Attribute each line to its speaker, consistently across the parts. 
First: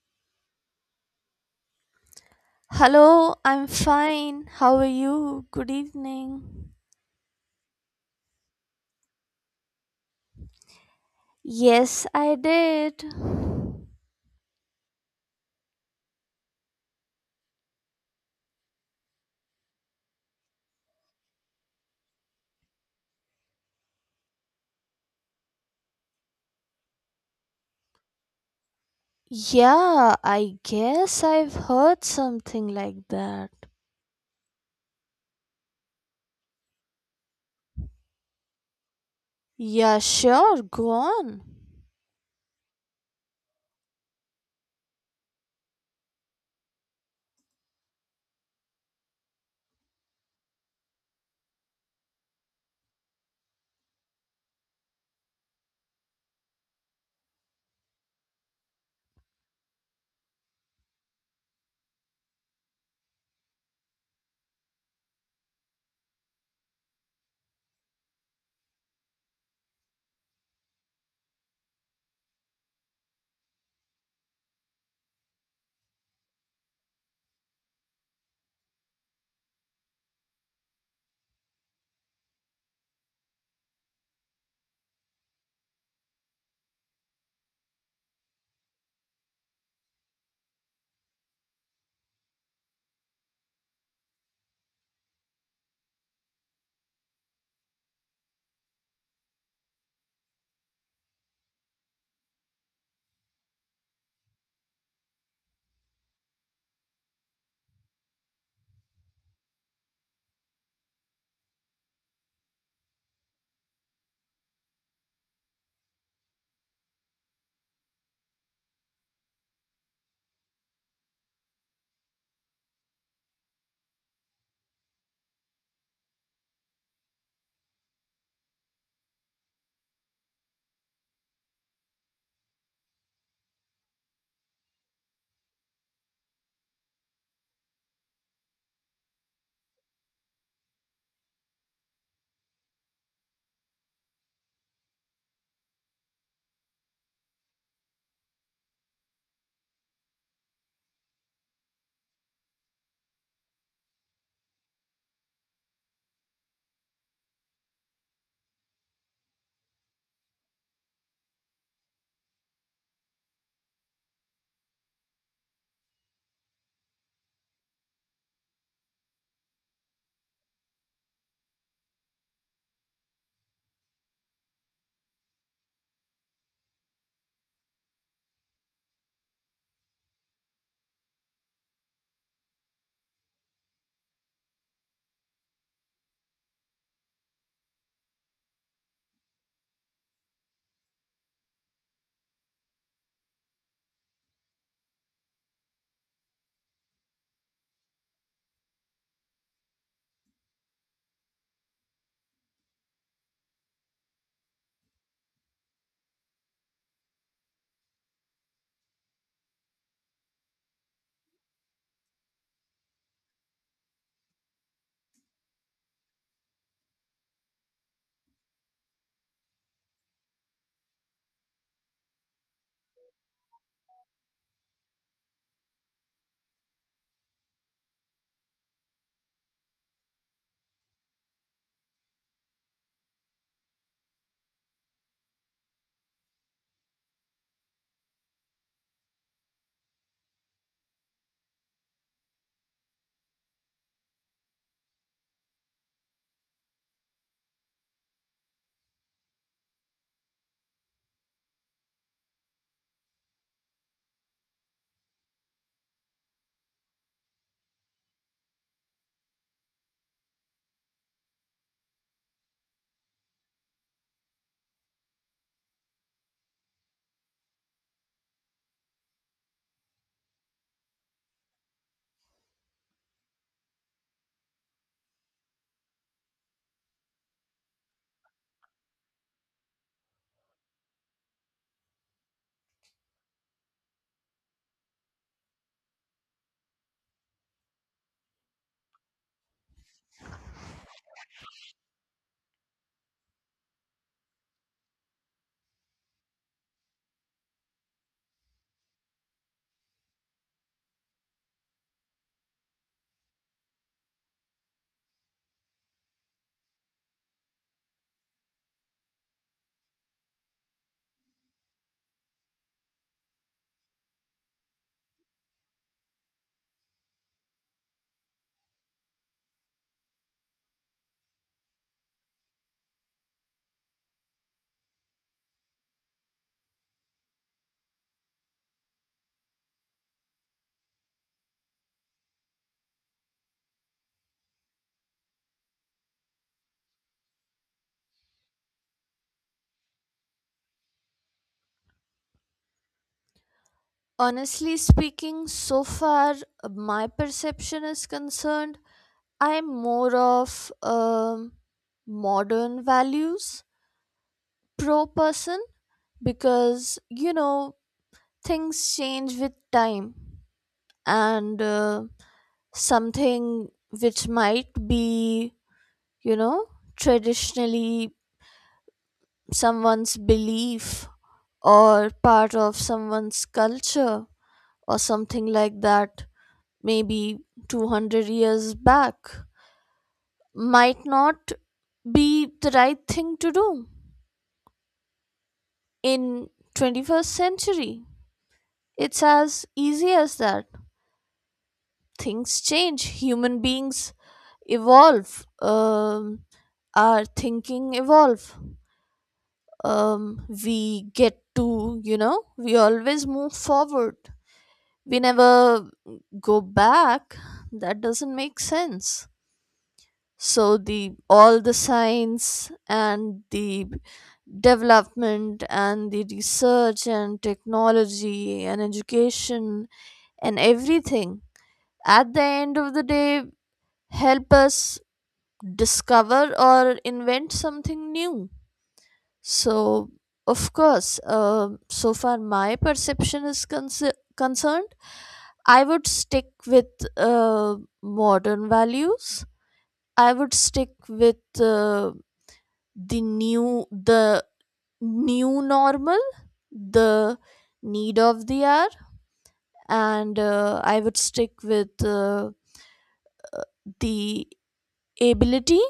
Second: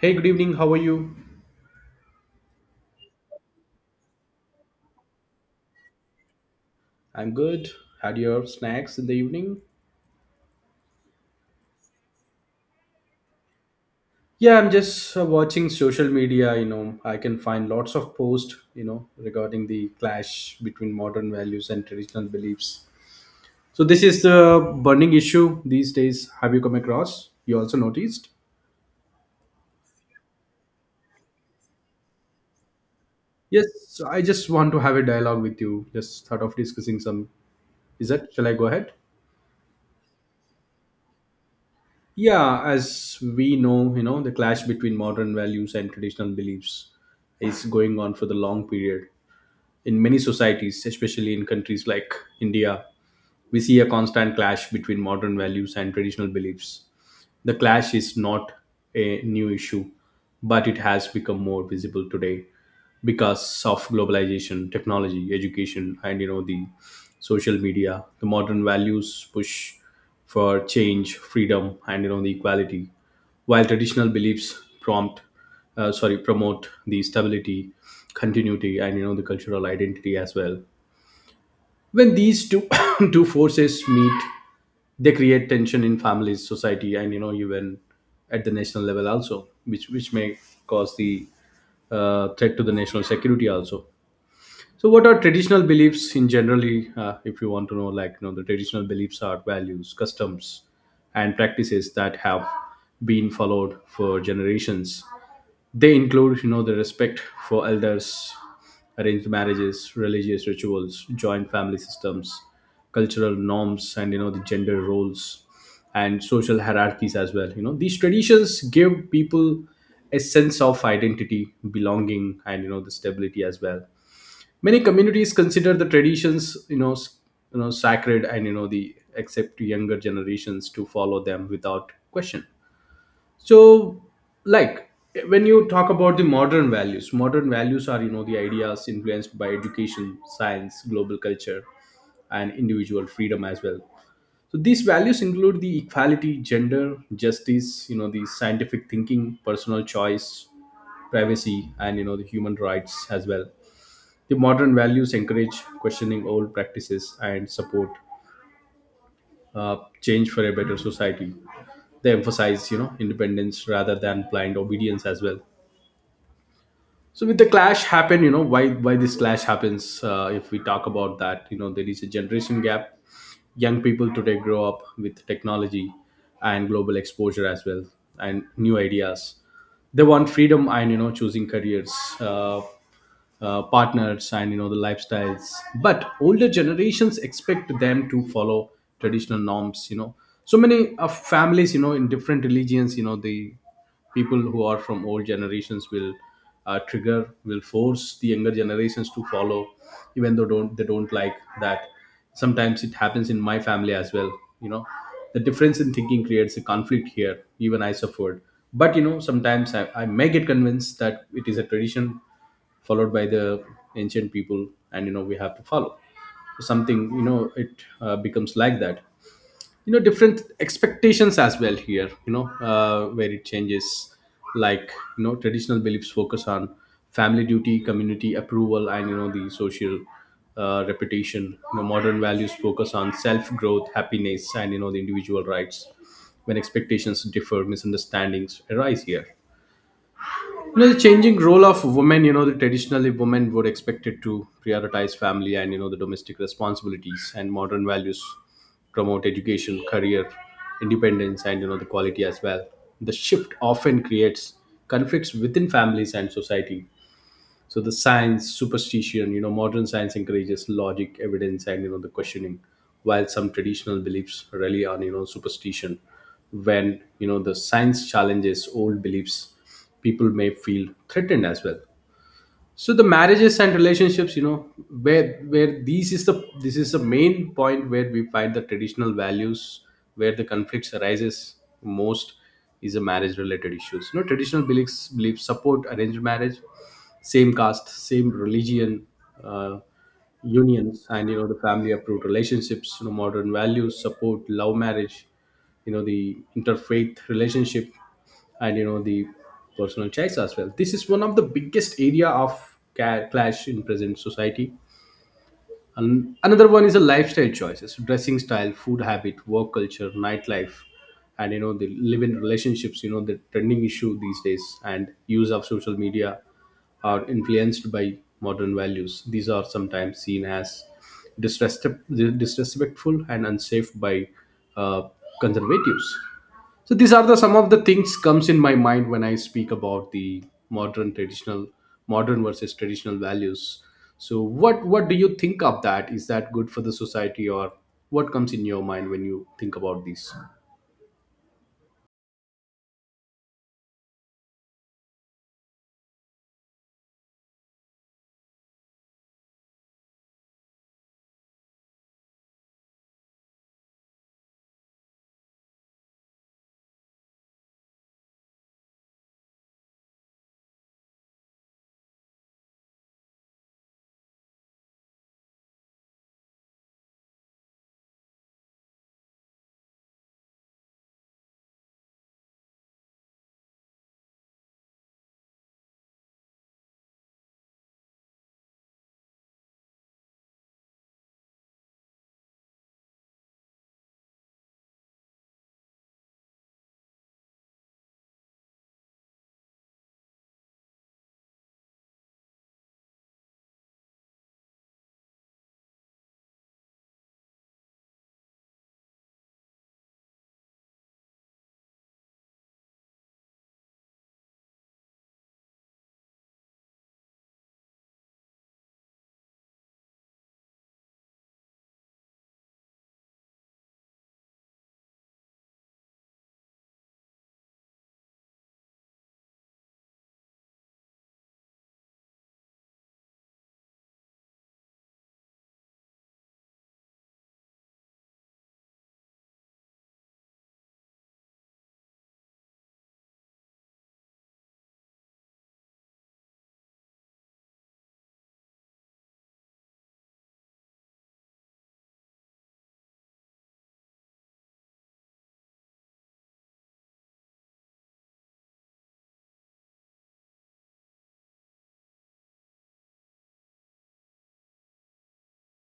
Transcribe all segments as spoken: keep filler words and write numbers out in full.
Speaker 1: Hey, good evening. How are you?
Speaker 2: Hello, I'm fine. How are you? Good evening.
Speaker 1: I'm good. Had your snacks in the evening?
Speaker 2: Yes, I did.
Speaker 1: Yeah, I'm just uh, watching social media. You know, I can find lots of posts, you know, regarding the clash between modern values and traditional beliefs. So, this is the burning issue these days. Have you come across? You also noticed?
Speaker 2: Yeah, I guess I've heard something like that.
Speaker 1: Yes, so I just want to have a dialogue with you. Just thought of discussing some. Is that? Shall I go ahead?
Speaker 2: Yeah, sure, go on.
Speaker 1: Yeah, as we know, you know, the clash between modern values and traditional beliefs is going on for the long period. In many societies, especially in countries like India, we see a constant clash between modern values and traditional beliefs. The clash is not a new issue, but it has become more visible today because of globalization, technology, education, and you know the social media. The modern values push for change, freedom, and you know the equality, while traditional beliefs prompt, uh, sorry, promote the stability, continuity, and you know the cultural identity as well when these two two forces meet, they create tension in families, society, and you know even at the national level also, which which may cause the uh, threat to the national security also. So, what are traditional beliefs in generally, uh, if you want to know, like, you know, the traditional beliefs are values, customs, and practices that have been followed for generations. They include, you know, the respect for elders, arranged marriages, religious rituals, joint family systems, cultural norms, and, you know, the gender roles and social hierarchies as well. You know, these traditions give people a sense of identity, belonging, and, you know, the stability as well. Many communities consider the traditions you know s- you know sacred, and you know the accept younger generations to follow them without question. So, like, when you talk about the modern values, modern values are, you know, the ideas influenced by education, science, global culture, and individual freedom as well. So these values include the equality, gender justice, you know, the scientific thinking, personal choice, privacy, and you know the human rights as well. The modern values encourage questioning old practices and support uh, change for a better society. They emphasize, you know, independence rather than blind obedience as well. So with the clash happen, you know, why why this clash happens? Uh, if we talk about that, you know, there is a generation gap. Young people today grow up with technology and global exposure as well, and new ideas. They want freedom and you know choosing careers. Uh, uh, partners and you know the lifestyles, but older generations expect them to follow traditional norms, you know. So many of families, you know, in different religions, you know, the people who are from old generations will uh, trigger will force the younger generations to follow even though don't they don't like that. Sometimes it happens in my family as well, you know. The difference in thinking creates a conflict here, even I suffered. But you know sometimes i, I may get convinced that it is a tradition followed by the ancient people, and you know we have to follow. So something, you know, it uh, becomes like that. You know, different expectations as well here, you know, uh, where it changes, like, you know, traditional beliefs focus on family duty, community approval, and you know the social uh, reputation. You know modern values focus on self growth, happiness, and you know the individual rights. When expectations differ, misunderstandings arise here. You know the changing role of women, you know, the traditionally women were expected to prioritize family and you know the domestic responsibilities, and modern values promote education, career, independence, and you know the quality as well. The shift often creates conflicts within families and society. So the science superstition, you know, modern science encourages logic, evidence, and you know the questioning, while some traditional beliefs rely on you know superstition. When you know the science challenges old beliefs, people may feel threatened as well. So the marriages and relationships, you know, where where these is the this is the main point where we find the traditional values, where the conflicts arises most, is a marriage related issues. You know, traditional beliefs beliefs support arranged marriage, same caste, same religion, uh, unions, and you know the family approved relationships. You know modern values support love marriage, you know the interfaith relationship, and you know the personal choice as well. This is one of the biggest area of ca- clash in present society. And another one is the lifestyle choices, dressing style, food habit, work culture, nightlife, and you know the live-in relationships, you know the trending issue these days, and use of social media are influenced by modern values. These are sometimes seen as disrespect- disrespectful and unsafe by uh, conservatives. So these are the some of the things comes in my mind when I speak about the modern traditional modern versus traditional values. So what what do you think of that? Is that good for the society, or what comes in your mind when you think about these?
Speaker 2: Honestly speaking, so far my perception is concerned, I'm more of um modern values pro person, because you know, things change with time, and uh, something which might be, you know, traditionally someone's belief or part of someone's culture or something like that, maybe two hundred years back, might not be the right thing to do in twenty-first century. It's as easy as that. Things change, human beings evolve, um, our thinking evolve um, we get to, you know, We always move forward. We never go back. That doesn't make sense. So, the all the science and the development and the research and technology and education and everything at the end of the day help us discover or invent something new. So, of course, uh, so far my perception is conce- concerned, I would stick with uh, modern values. I would stick with uh, the new, the new normal, the need of the hour, and uh, I would stick with uh, the ability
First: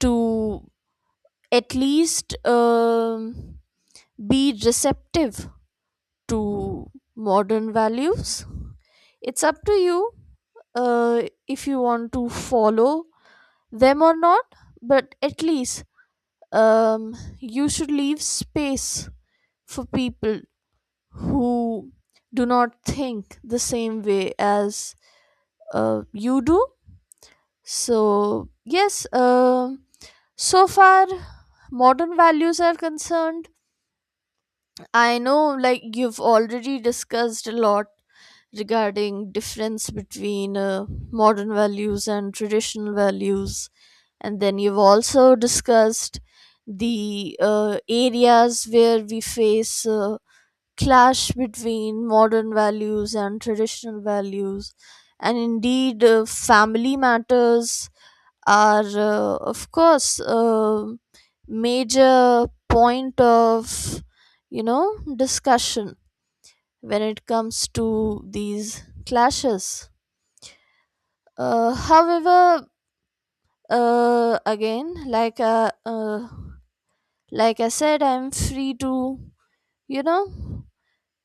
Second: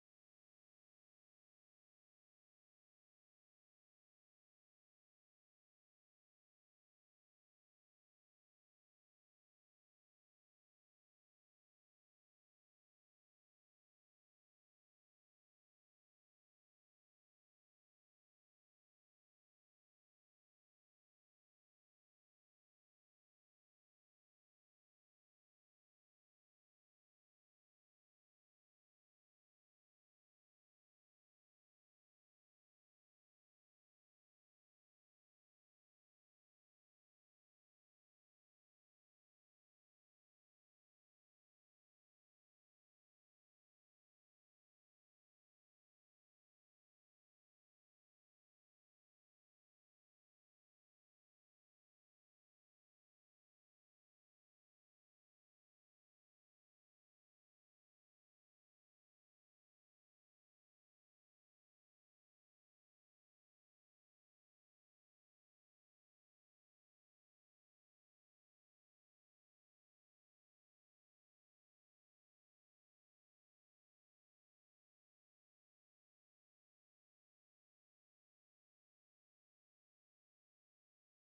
Speaker 2: to at least um be receptive to modern values. It's up to you uh, if you want to follow them or not, but at least um, you should leave space for people who do not think the same way as uh, you do. So, yes, um so far modern values are concerned, I know, like, you've already discussed a lot regarding difference between uh, modern values and traditional values. And then you've also discussed the uh, areas where we face uh, clash between modern values and traditional values. And indeed, uh, family matters are uh, of course a major point of, you know, discussion when it comes to these clashes. Uh, however uh, again like uh, uh, like I said, I'm free to, you know,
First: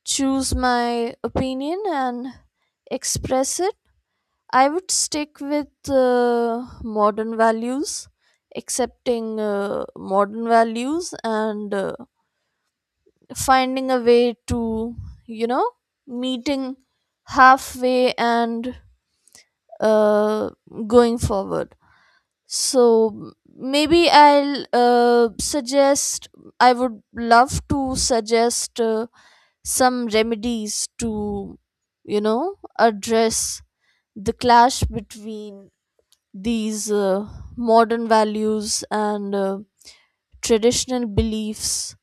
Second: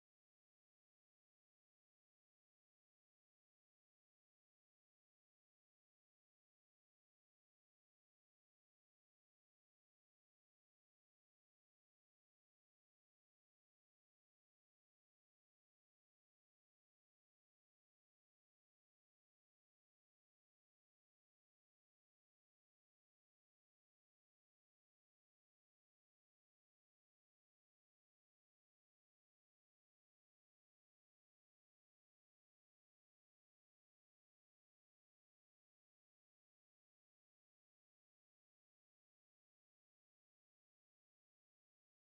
Speaker 2: choose my opinion and express it. I would stick with uh, modern values, accepting uh, modern values, and uh, finding a way to, you know, meeting halfway and uh, going forward. So maybe I'll uh, suggest, I would love to suggest uh, some remedies to, you know, address the clash between these uh, modern values and uh, traditional beliefs,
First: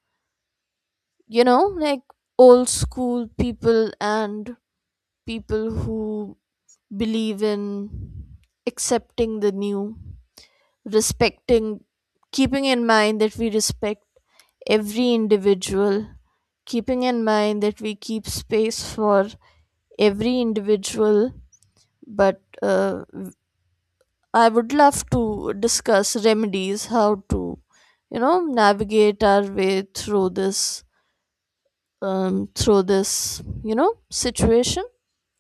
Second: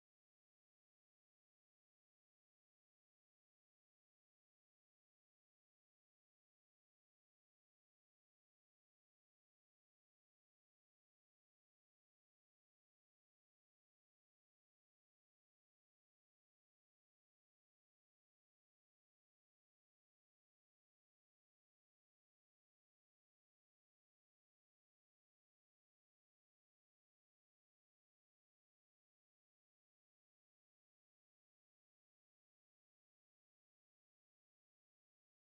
Speaker 2: you know, like old school people and people who believe in accepting the new, respecting, keeping in mind that we respect every individual, keeping in mind that we keep space for every individual. But uh, I would love to discuss remedies, how to, you know, navigate our way through this, um, through this, you know, situation.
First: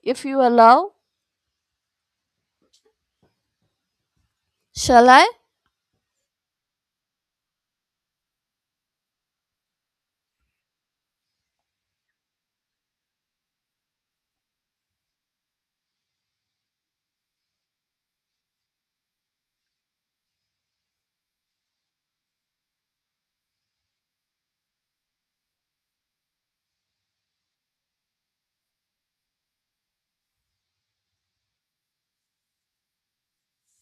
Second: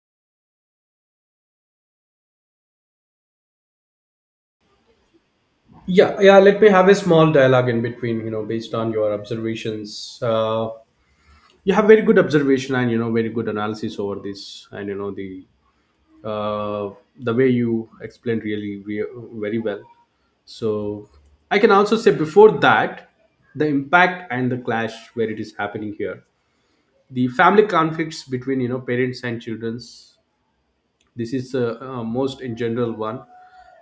Speaker 2: If you allow, shall I?
Speaker 1: Yeah, yeah. Let me have a small dialogue in between. You know, based on your observations. Uh, You have very good observation and you know very good analysis over this, and you know the uh, the way you explained really re- very well. So I can also say before that, the impact and the clash where it is happening here, the family conflicts between you know parents and childrens. This is the uh, most in general one,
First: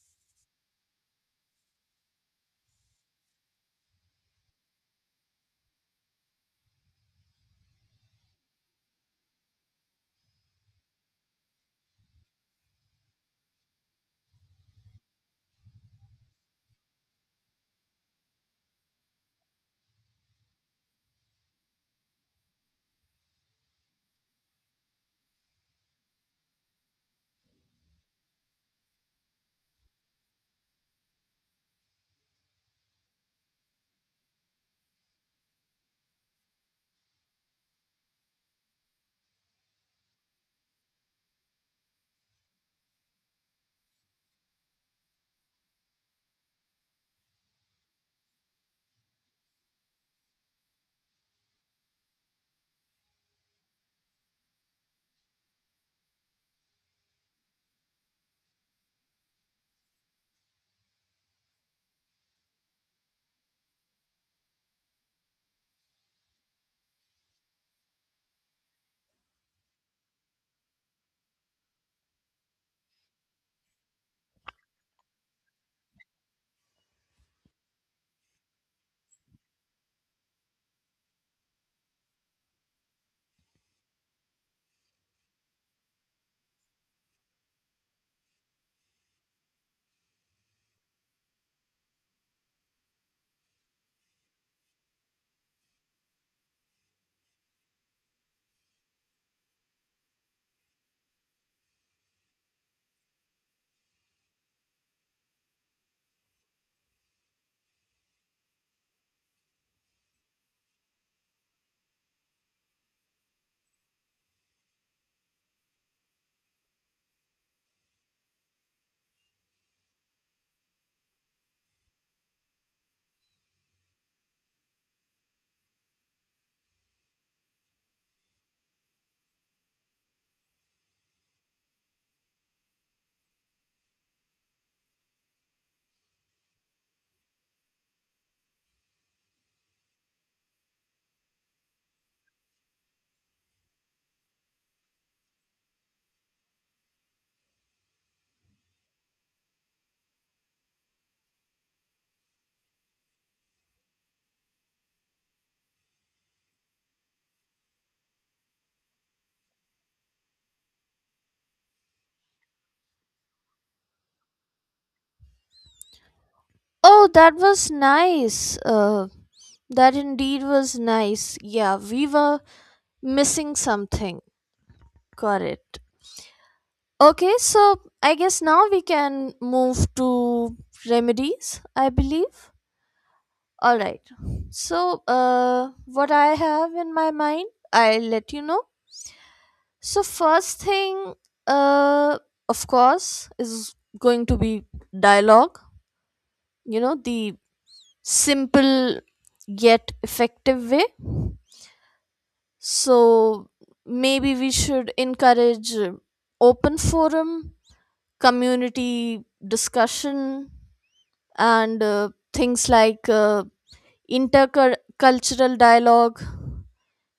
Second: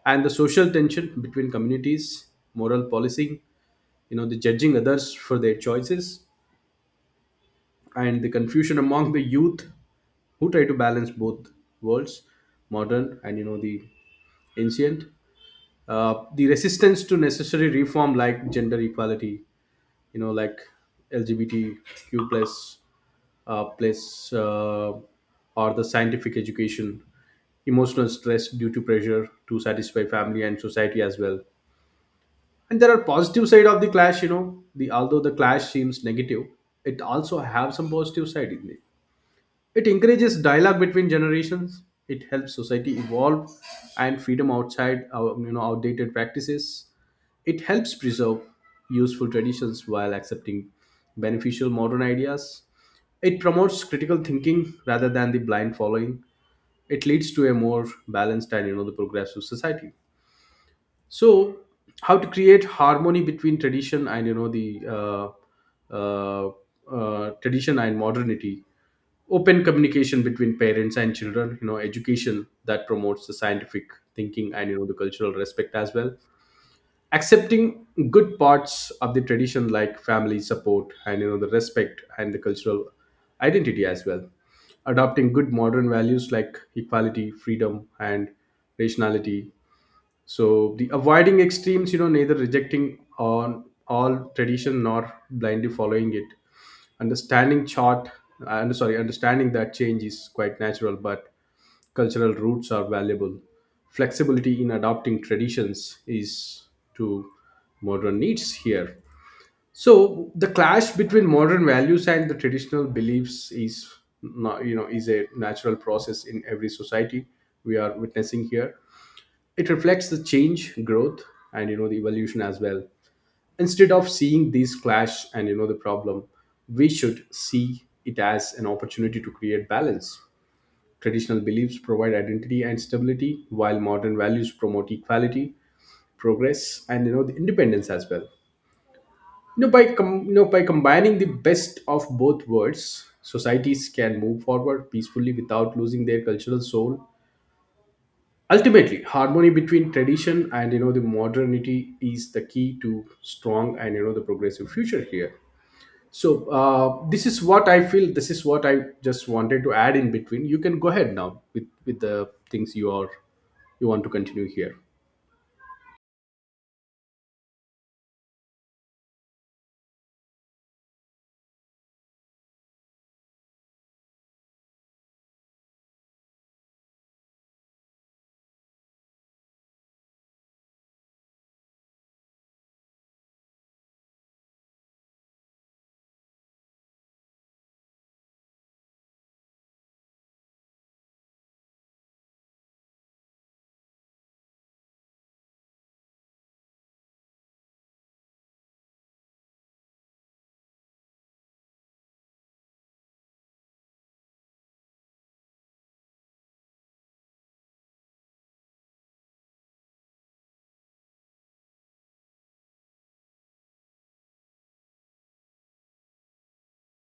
Speaker 1: and the social tension between communities, moral policing, you know the judging others for their choices, and the confusion among the youth who try to balance both worlds, modern and you know the ancient. uh, the resistance to necessary reform like gender equality, you know, like LGBTQ plus, uh, plus uh, or the scientific education, emotional stress due to pressure to satisfy family and society as well. And there are positive side of the clash. You know the although the clash seems negative, it also have some positive side in it. It encourages dialogue between generations. It helps society evolve and freedom outside our you know outdated practices. It helps preserve useful traditions while accepting beneficial modern ideas. It promotes critical thinking rather than the blind following. It leads to a more balanced and you know the progressive society. So how to create harmony between tradition and you know the uh, uh, uh, tradition and modernity, open communication between parents and children, you know education that promotes the scientific thinking and you know the cultural respect as well, accepting good parts of the tradition like family support and you know the respect and the cultural identity as well, adopting good modern values like equality, freedom, and rationality. So the avoiding extremes, you know, neither rejecting on all tradition nor blindly following it, understanding chart and sorry understanding that change is quite natural, but cultural roots are valuable, flexibility in adopting traditions is to modern needs here. So the clash between modern values and the traditional beliefs is not, you know is a natural process in every society we are witnessing here. It reflects the change, growth, and you know the evolution as well. Instead of seeing these clash and you know the problem, we should see it as an opportunity to create balance. Traditional beliefs provide identity and stability, while modern values promote equality, progress, and you know the independence as well. you know by com- you know by combining the best of both worlds, societies can move forward peacefully without losing their cultural soul. Ultimately, harmony between tradition and you know the modernity is the key to strong and you know the progressive future here. So uh, this is what I feel, this is what I just wanted to add in between. You can go ahead now with with the things you are you want to continue here.
Speaker 2: Oh, that was nice. Uh, that indeed was nice. Yeah, we were missing something. Correct. Okay, so I guess now we can move to remedies, I believe. All right. So, uh, what I have in my mind, I'll let you know. So, first thing, uh, of course, is going to be dialogue, you know, the simple yet effective way. So, maybe we should encourage uh, open forum, community discussion, and uh, things like uh, intercultural dialogue,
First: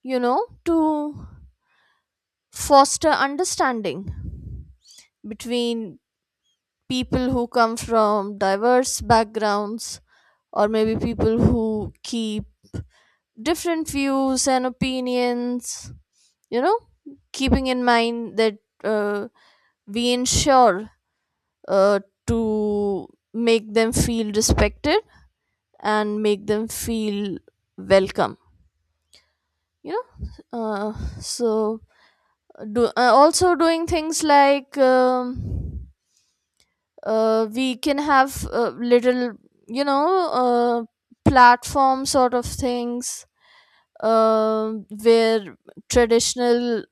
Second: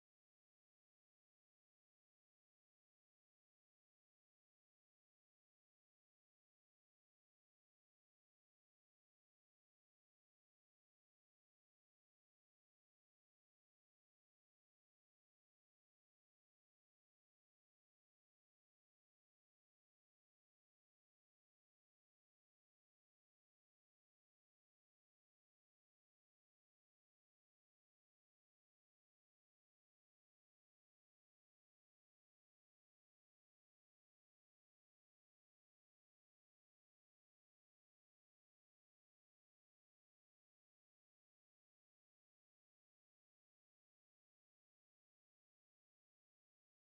Speaker 2: you know, to foster understanding between people who come from diverse backgrounds, or maybe people who keep different views and opinions, you know, keeping in mind that uh, we ensure uh, to make them feel respected and make them feel welcome, you know. Uh, so do, uh, also doing things like, um, uh, we can have uh, little, you know uh, platform sort of things, um where traditional,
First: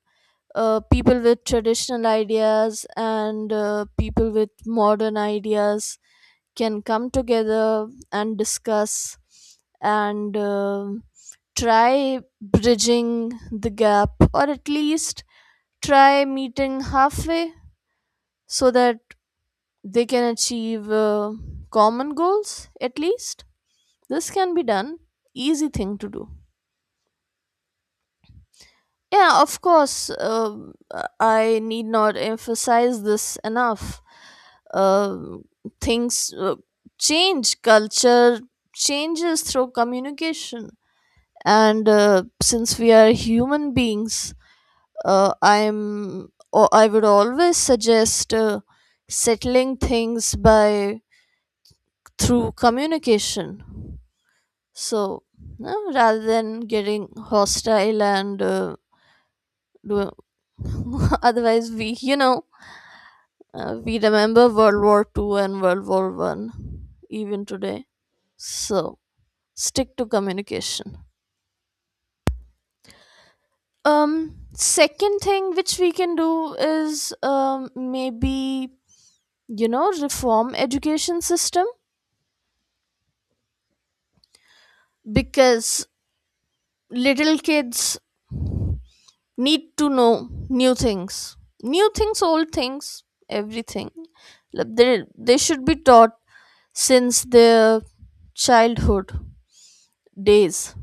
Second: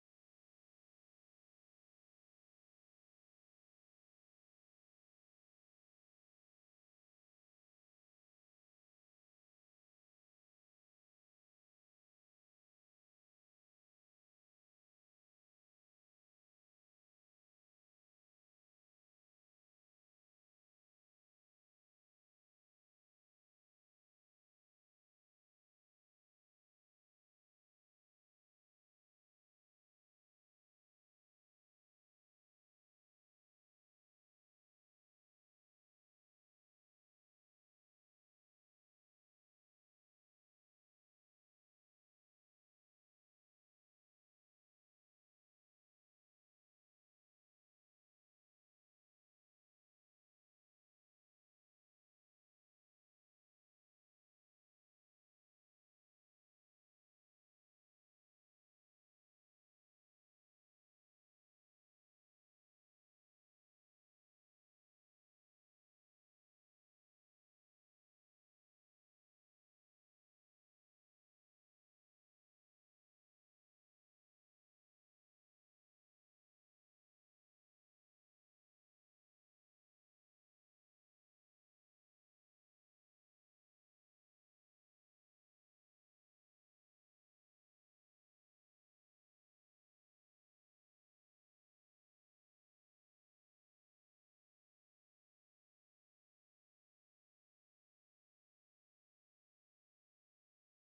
Speaker 2: uh, people with traditional ideas and uh, people with modern ideas can come together and discuss and um try bridging the gap, or at least try meeting halfway so that they can achieve uh, common goals, at least. This can be done, easy thing to do. Yeah, of course, uh, I need not emphasize this enough. uh, Things, uh, change. Culture changes through communication, and uh, since we are human beings, uh, i'm or i would always suggest uh, settling things by through communication. So, no, rather than getting hostile and uh, do, otherwise, we you know uh, we remember World War Two and World War One even today. So stick to communication. Um, second thing which we can do is, um maybe, you know, reform education system, because little kids need to know new things, new things, old things, everything. Like, they, they should be taught since their childhood days,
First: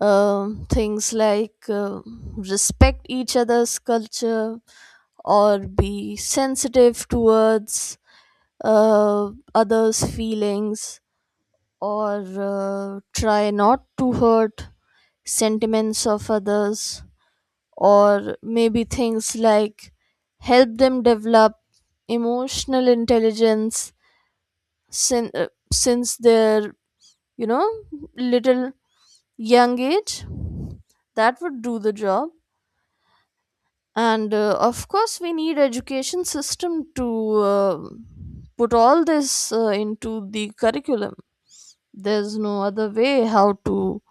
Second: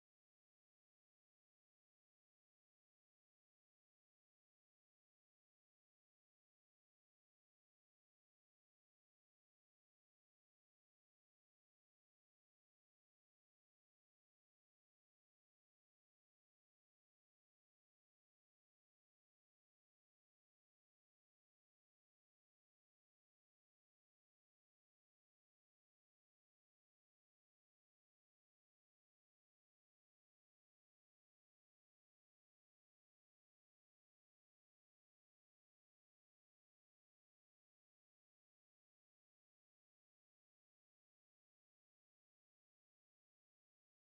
Speaker 2: um, things like uh, respect each other's culture, or be sensitive towards uh, others' feelings, or uh, try not to hurt sentiments of others, or maybe things like help them develop emotional intelligence sin- uh, since their, you know, little young age. That would do the job. And uh, of course we need education system to uh, put all this uh, into the curriculum. There's no other way how to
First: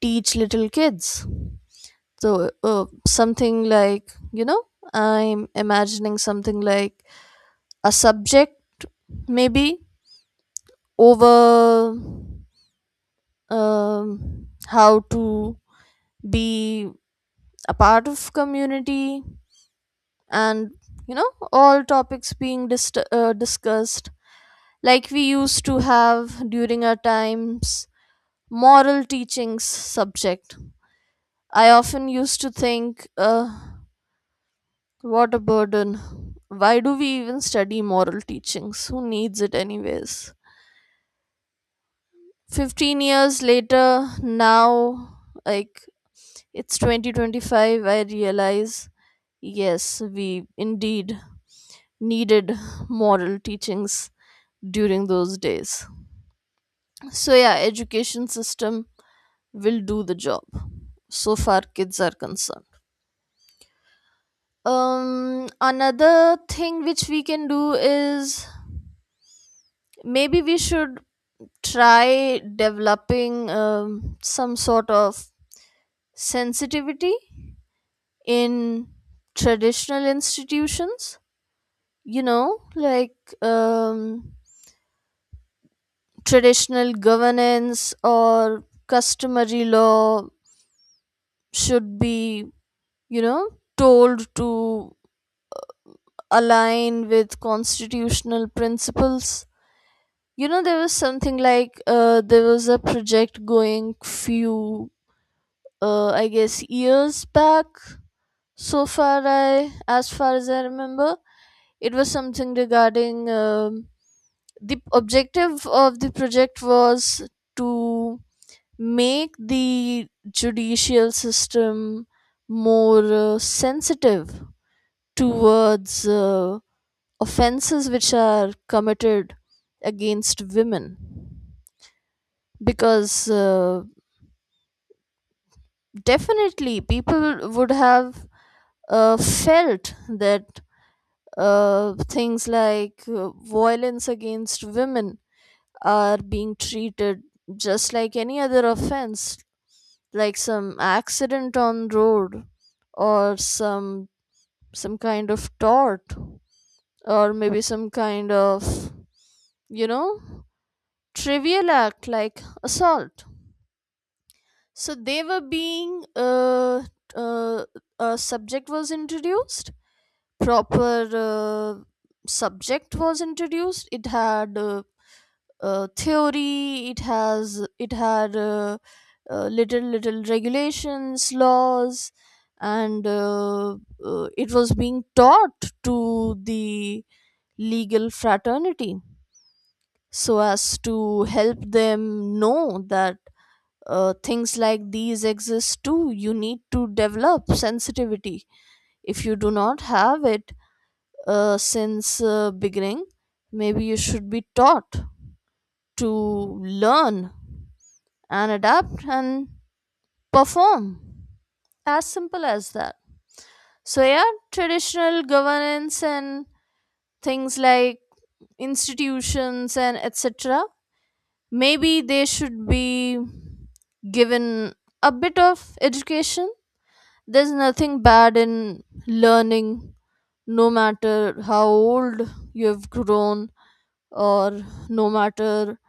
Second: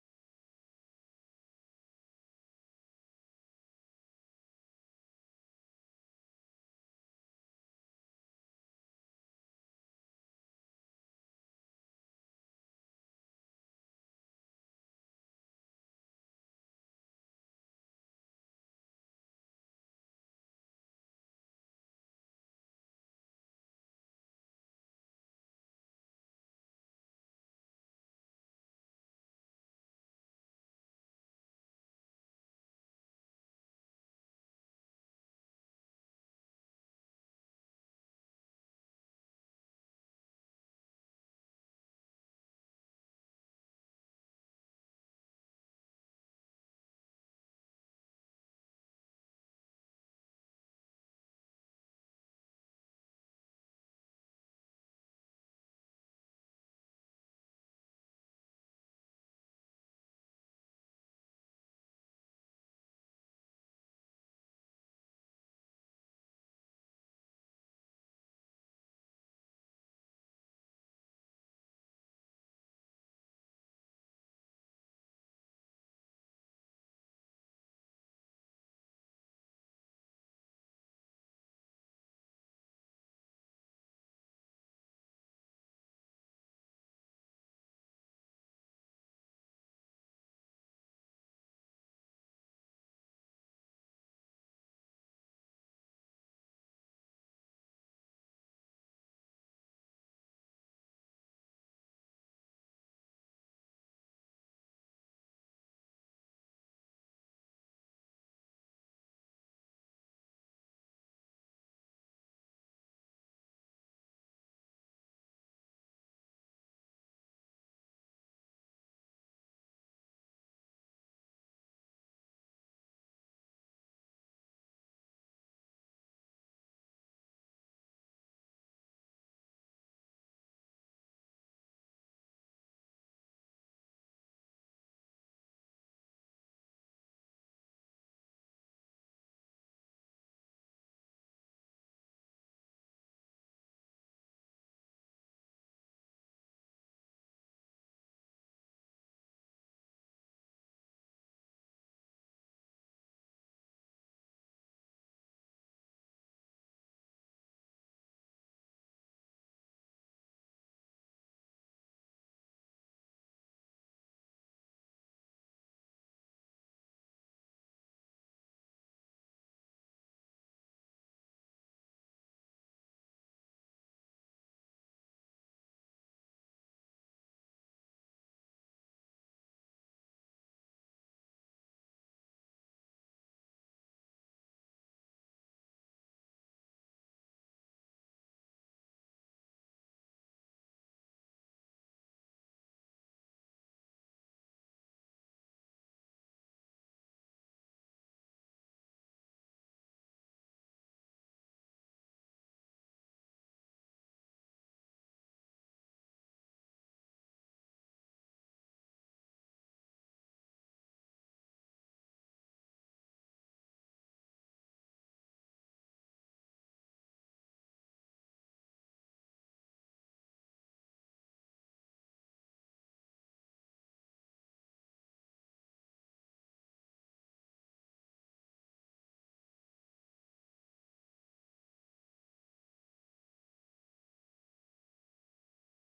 Speaker 2: teach little kids. So uh, something like, you know, I'm imagining something like a subject, maybe, over um, how to be a part of community, and, you know, all topics being dist- uh, discussed, like we used to have during our times — moral teachings subject. I often used to think, uh, what a burden, why do we even study moral teachings, who needs it anyways. fifteen years later, now, like, it's twenty twenty-five, I realize, yes, we indeed needed moral teachings during those days. So yeah, education system will do the job so far kids are concerned. Um another thing which we can do is, maybe we should try developing um, some sort of sensitivity in traditional institutions, you know like um traditional governance or customary law should be, you know told to align with constitutional principles. You know, there was something like uh, there was a project going few, uh, I guess, years back. So far I As far as I remember, it was something regarding, um the objective of the project was to make the judicial system more uh, sensitive towards uh, offenses which are committed against women, because uh, definitely people would have uh, felt that uh, things like uh, violence against women are being treated just like any other offense, like some accident on road, or some some kind of tort, or maybe some kind of, you know trivial act like assault. So they were being uh, uh, a subject was introduced, proper uh, subject was introduced. It had uh, uh, theory, it has it had uh, uh, little little regulations, laws. And uh, uh, it was being taught to the legal fraternity, so as to help them know that uh, things like these exist too. You need to develop sensitivity if you do not have it uh, since uh, beginning. Maybe you should be taught to learn and adapt and perform. As simple as that. So, yeah, traditional governance and things like institutions and et cetera. Maybe they should be given a bit of education. There's nothing bad in learning, no matter how old you've grown, or no matter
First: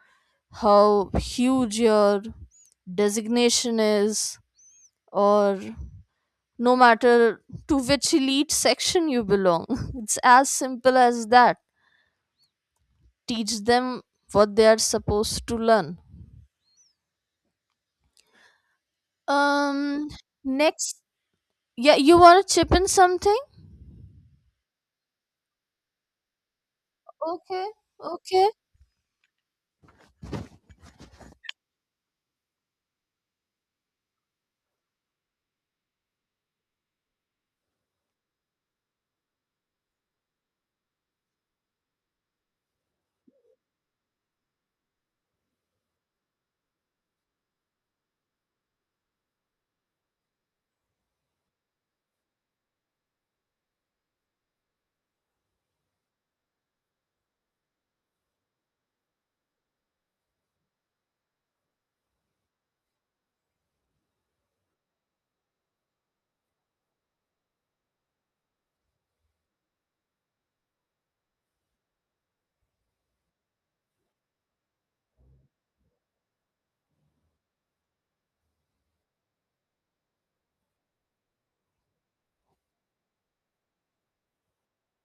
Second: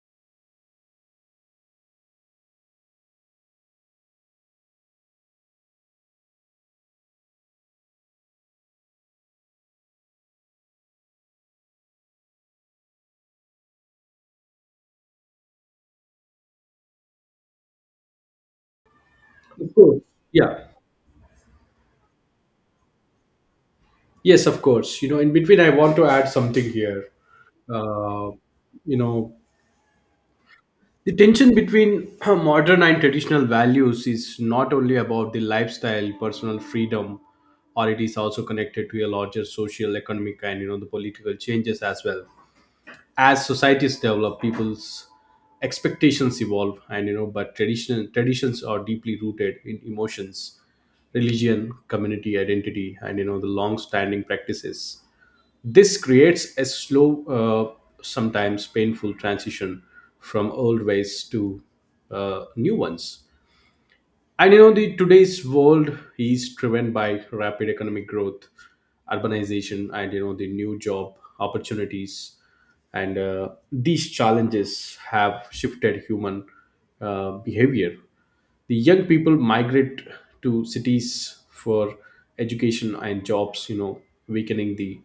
Speaker 2: how huge your designation is, or no matter to which elite section you belong. It's as simple as that. Teach them what they are supposed to learn.
Speaker 1: Of course.
Speaker 2: Um,
Speaker 1: Yeah.
Speaker 2: Next, yeah, you want to chip in something?
Speaker 1: Yes, of course, you know, in between I want to add something here.
Speaker 2: Okay,
Speaker 1: uh,
Speaker 2: okay.
Speaker 1: you know, the tension between modern and traditional values is not only about the lifestyle, personal freedom, or it is also connected to a larger social, economic, and you know the political changes as well. As societies develop, people's expectations evolve, and you know, but traditional traditions are deeply rooted in emotions, religion, community identity, and you know the long-standing practices. This creates a slow, uh, sometimes painful transition from old ways to uh, new ones. And you know, the today's world is driven by rapid economic growth, urbanization, and you know the new job opportunities. And uh, these challenges have shifted human uh, behavior. The young people migrate to cities for education and jobs, you know, weakening the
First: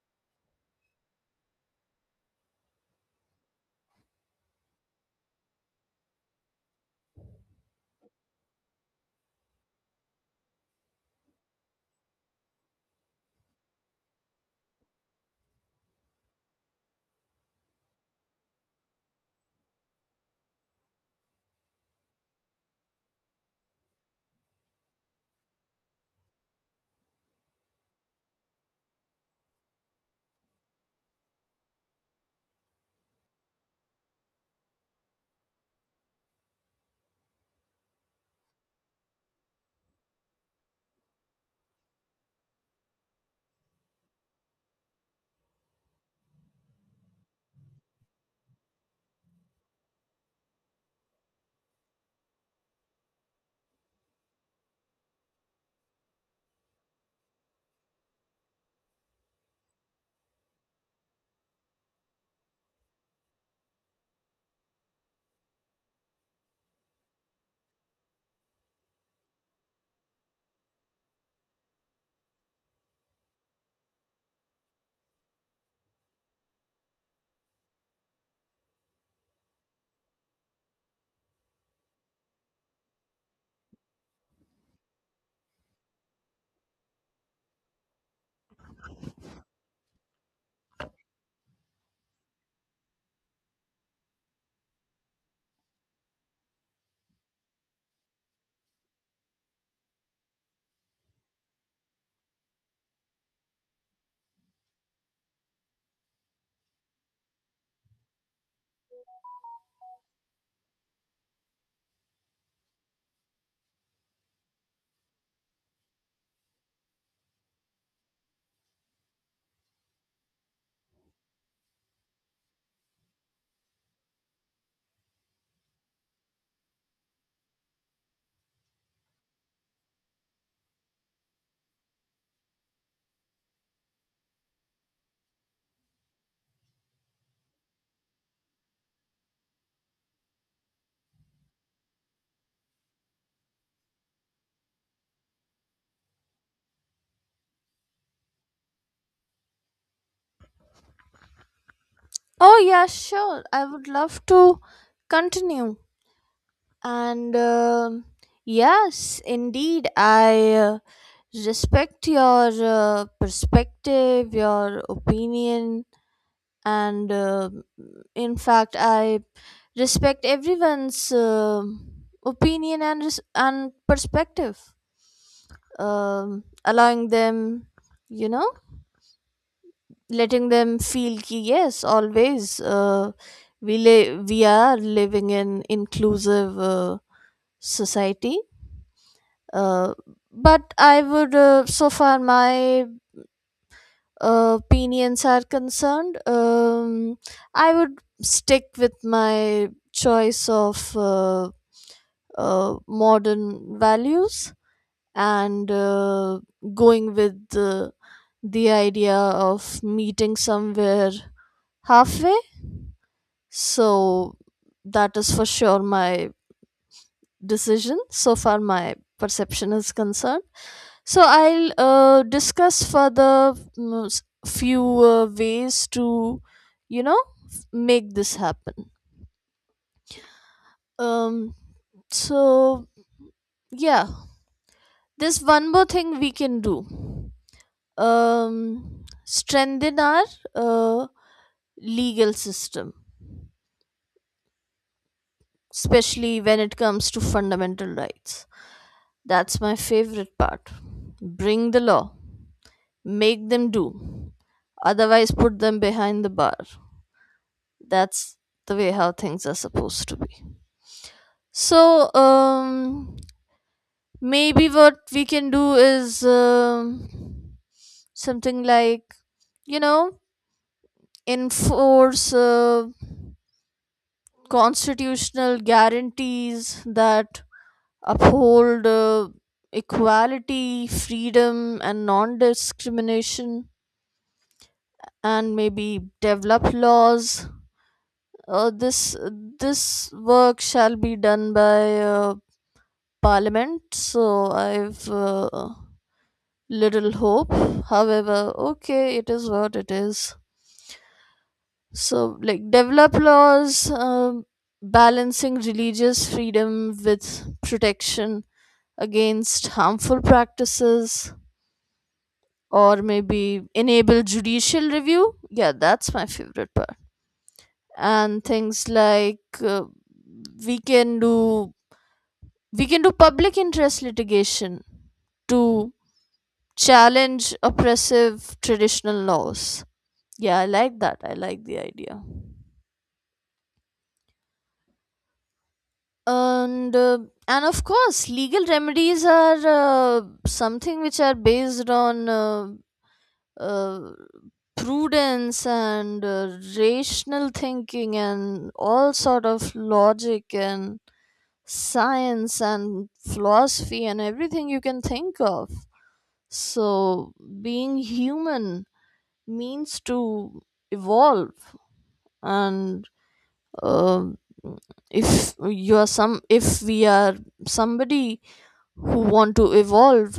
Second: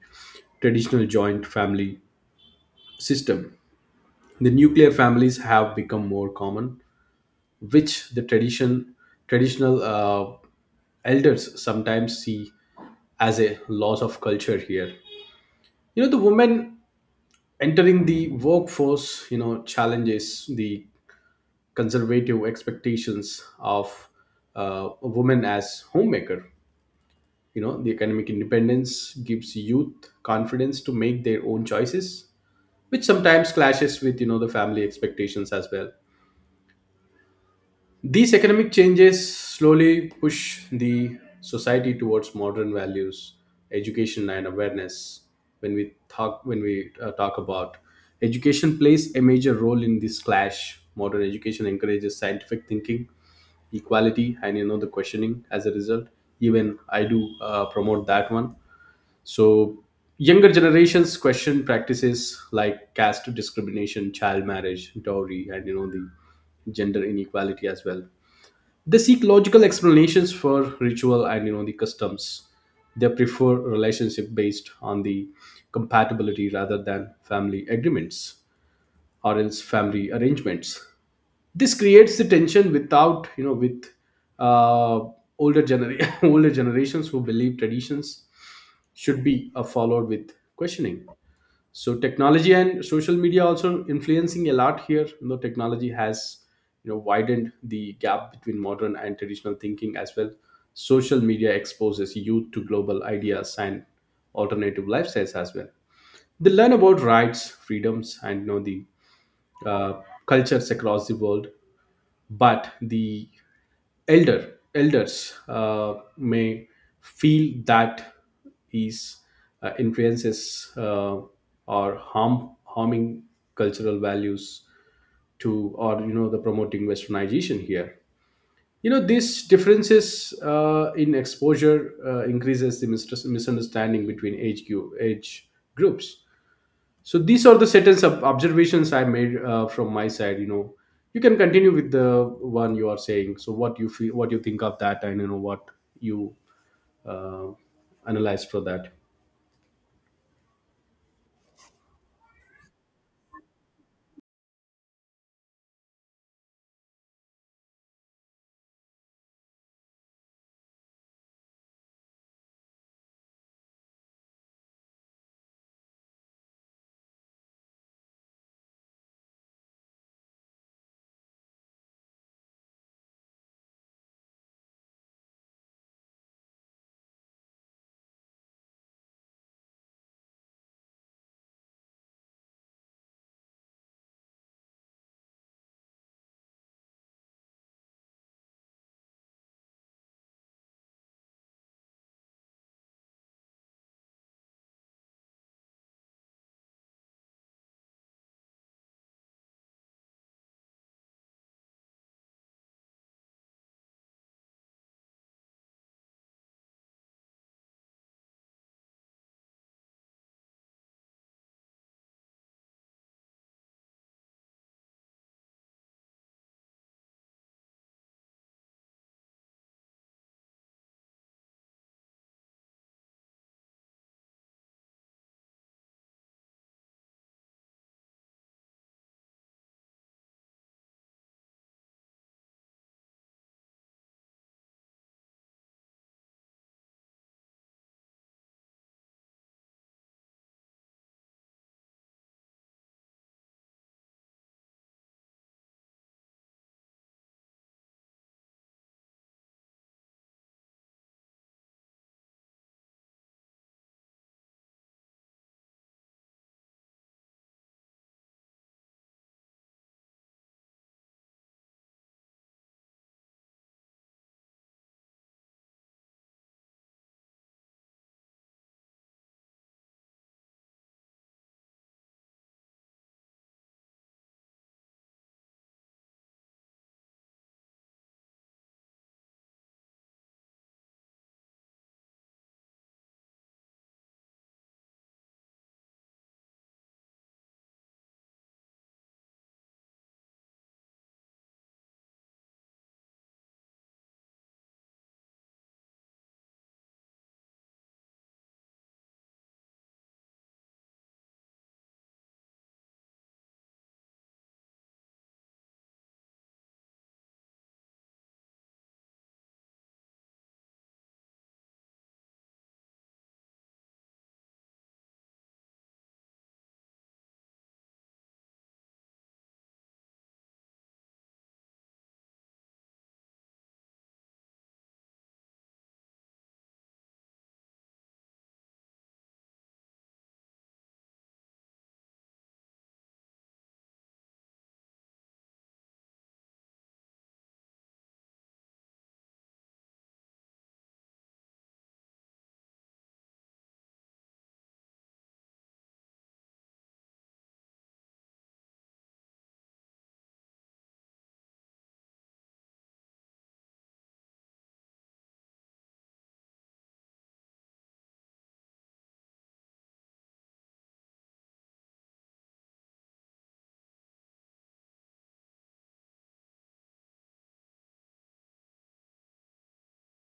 Speaker 1: traditional joint family system. The nuclear families have become more common, which the tradition traditional uh, elders sometimes see as a loss of culture here. You know the women entering the workforce, you know, challenges the conservative expectations of uh, a woman as homemaker. You know, the economic independence gives youth confidence to make their own choices, which sometimes clashes with, you know, the family expectations as well. These economic changes slowly push the society towards modern values, education, and awareness. When we talk, when we uh, talk about education, plays a major role in this clash. Modern education encourages scientific thinking, equality, and you know the questioning. As a result, even I do uh, promote that one. So younger generations question practices like caste discrimination, child marriage, dowry, and you know the gender inequality as well. They seek logical explanations for ritual and you know the customs. They prefer relationship based on the compatibility rather than family agreements, or else family arrangements. This creates the tension without you know with uh, older gener- older generations who believe traditions should be uh, followed with questioning. So technology and social media also influencing a lot here. You know technology has, you know, widened the gap between modern and traditional thinking as well. Social media exposes youth to global ideas and alternative lifestyles as well. They learn about rights, freedoms, and you know the uh, cultures across the world. But the elder elders uh, may feel that is uh, influences uh, or harm harming cultural values to, or you know the promoting westernization here. You know these differences uh, in exposure uh, increases the mistus- misunderstanding between age, gu- age groups. So these are the certain ob- observations I made uh, from my side, you know. You can continue with the one you are saying. So what you feel, what you think of that, and you know what you uh, analyze for that.
Speaker 2: Oh, yeah, sure. I would love to continue. And um yes, indeed, I uh, respect your uh, perspective, your opinion, and uh, in fact, I respect everyone's um opinion and res- and perspective, um, allowing them, you know letting them feel, ki yes, always. uh, we li- we are living in inclusive uh, society. uh, but I would, uh, so far my uh, opinions are concerned, um, I would stick with my choice of uh, uh, modern values, and uh, going with the, the idea of meeting somewhere halfway. So that is for sure my decision so far my perception is concerned. So I'll uh, discuss further, mm, s- few uh, ways to, you know f- make this happen. Um so yeah, there's one more thing we can do. Um, strengthen our uh, legal system, especially when it comes to fundamental rights. That's my favorite part. Bring the law, make them do, otherwise, put them behind the bar. That's the way how things are supposed to be. So, um, maybe what we can do is, um, something like, you know, enforce. Uh, constitutional guarantees that uphold uh, equality, freedom, and non discrimination, and maybe develop laws. Uh, this this work shall be done by, uh, Parliament, so I've uh, little hope. However, okay, it is what it is. So, like, develop laws, um balancing religious freedom with protection against harmful practices, or maybe enable judicial review. Yeah, that's my favorite part. And things like, uh, we can do we can do public interest litigation to challenge oppressive traditional laws. Yeah, I like that. I like the idea. And uh, and of course, legal remedies are uh, something which are based on uh, uh, prudence and uh, rational thinking and all sort of logic and science and philosophy and everything you can think of. So being human means to evolve, and um if you are some if we are somebody who want to evolve,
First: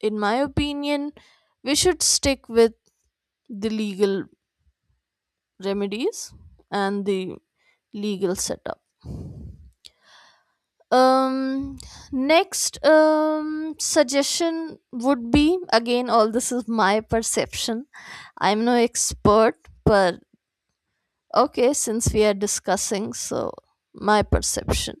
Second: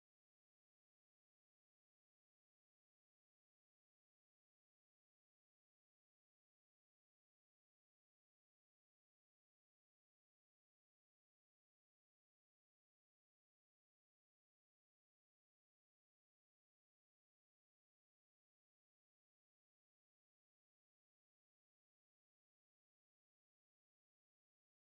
Speaker 2: in my opinion, we should stick with the legal remedies and the legal setup. um Next, um suggestion would be — again, all this is my perception, I'm no expert, but okay, since we are discussing, so my perception —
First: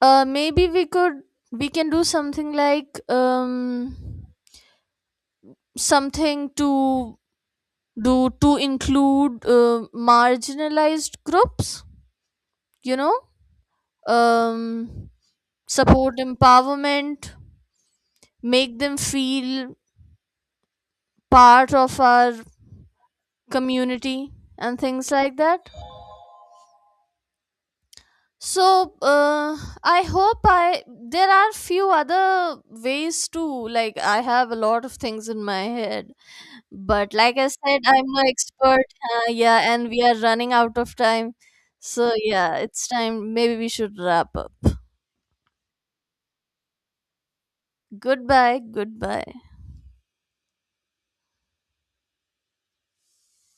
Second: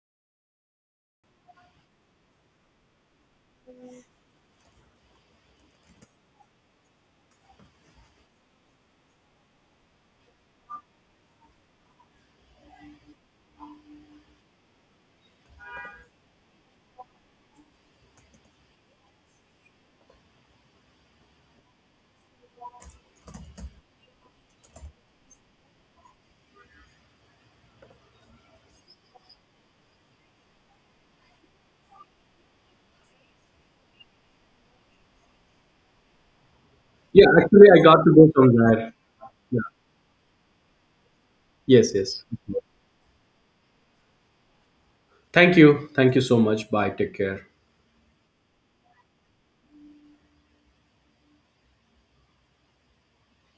Speaker 2: uh maybe we could we can do something like, um something to do to include uh, marginalized groups, you know um, support empowerment, make them feel part of our community and things like that. So uh, I hope I there are few other ways too. Like I have a lot of things in my head, but
Speaker 1: Yeah,
Speaker 2: like I
Speaker 1: actually I
Speaker 2: said,
Speaker 1: got
Speaker 2: I'm
Speaker 1: to
Speaker 2: no
Speaker 1: go
Speaker 2: expert.
Speaker 1: somewhere.
Speaker 2: Uh,
Speaker 1: Yeah.
Speaker 2: yeah, and we are running out of time.
Speaker 1: Yes,
Speaker 2: So
Speaker 1: yes.
Speaker 2: yeah, it's time. Maybe we should wrap up.
Speaker 1: Thank you, thank you so much. Bye. Take care.
Speaker 2: Goodbye. Goodbye.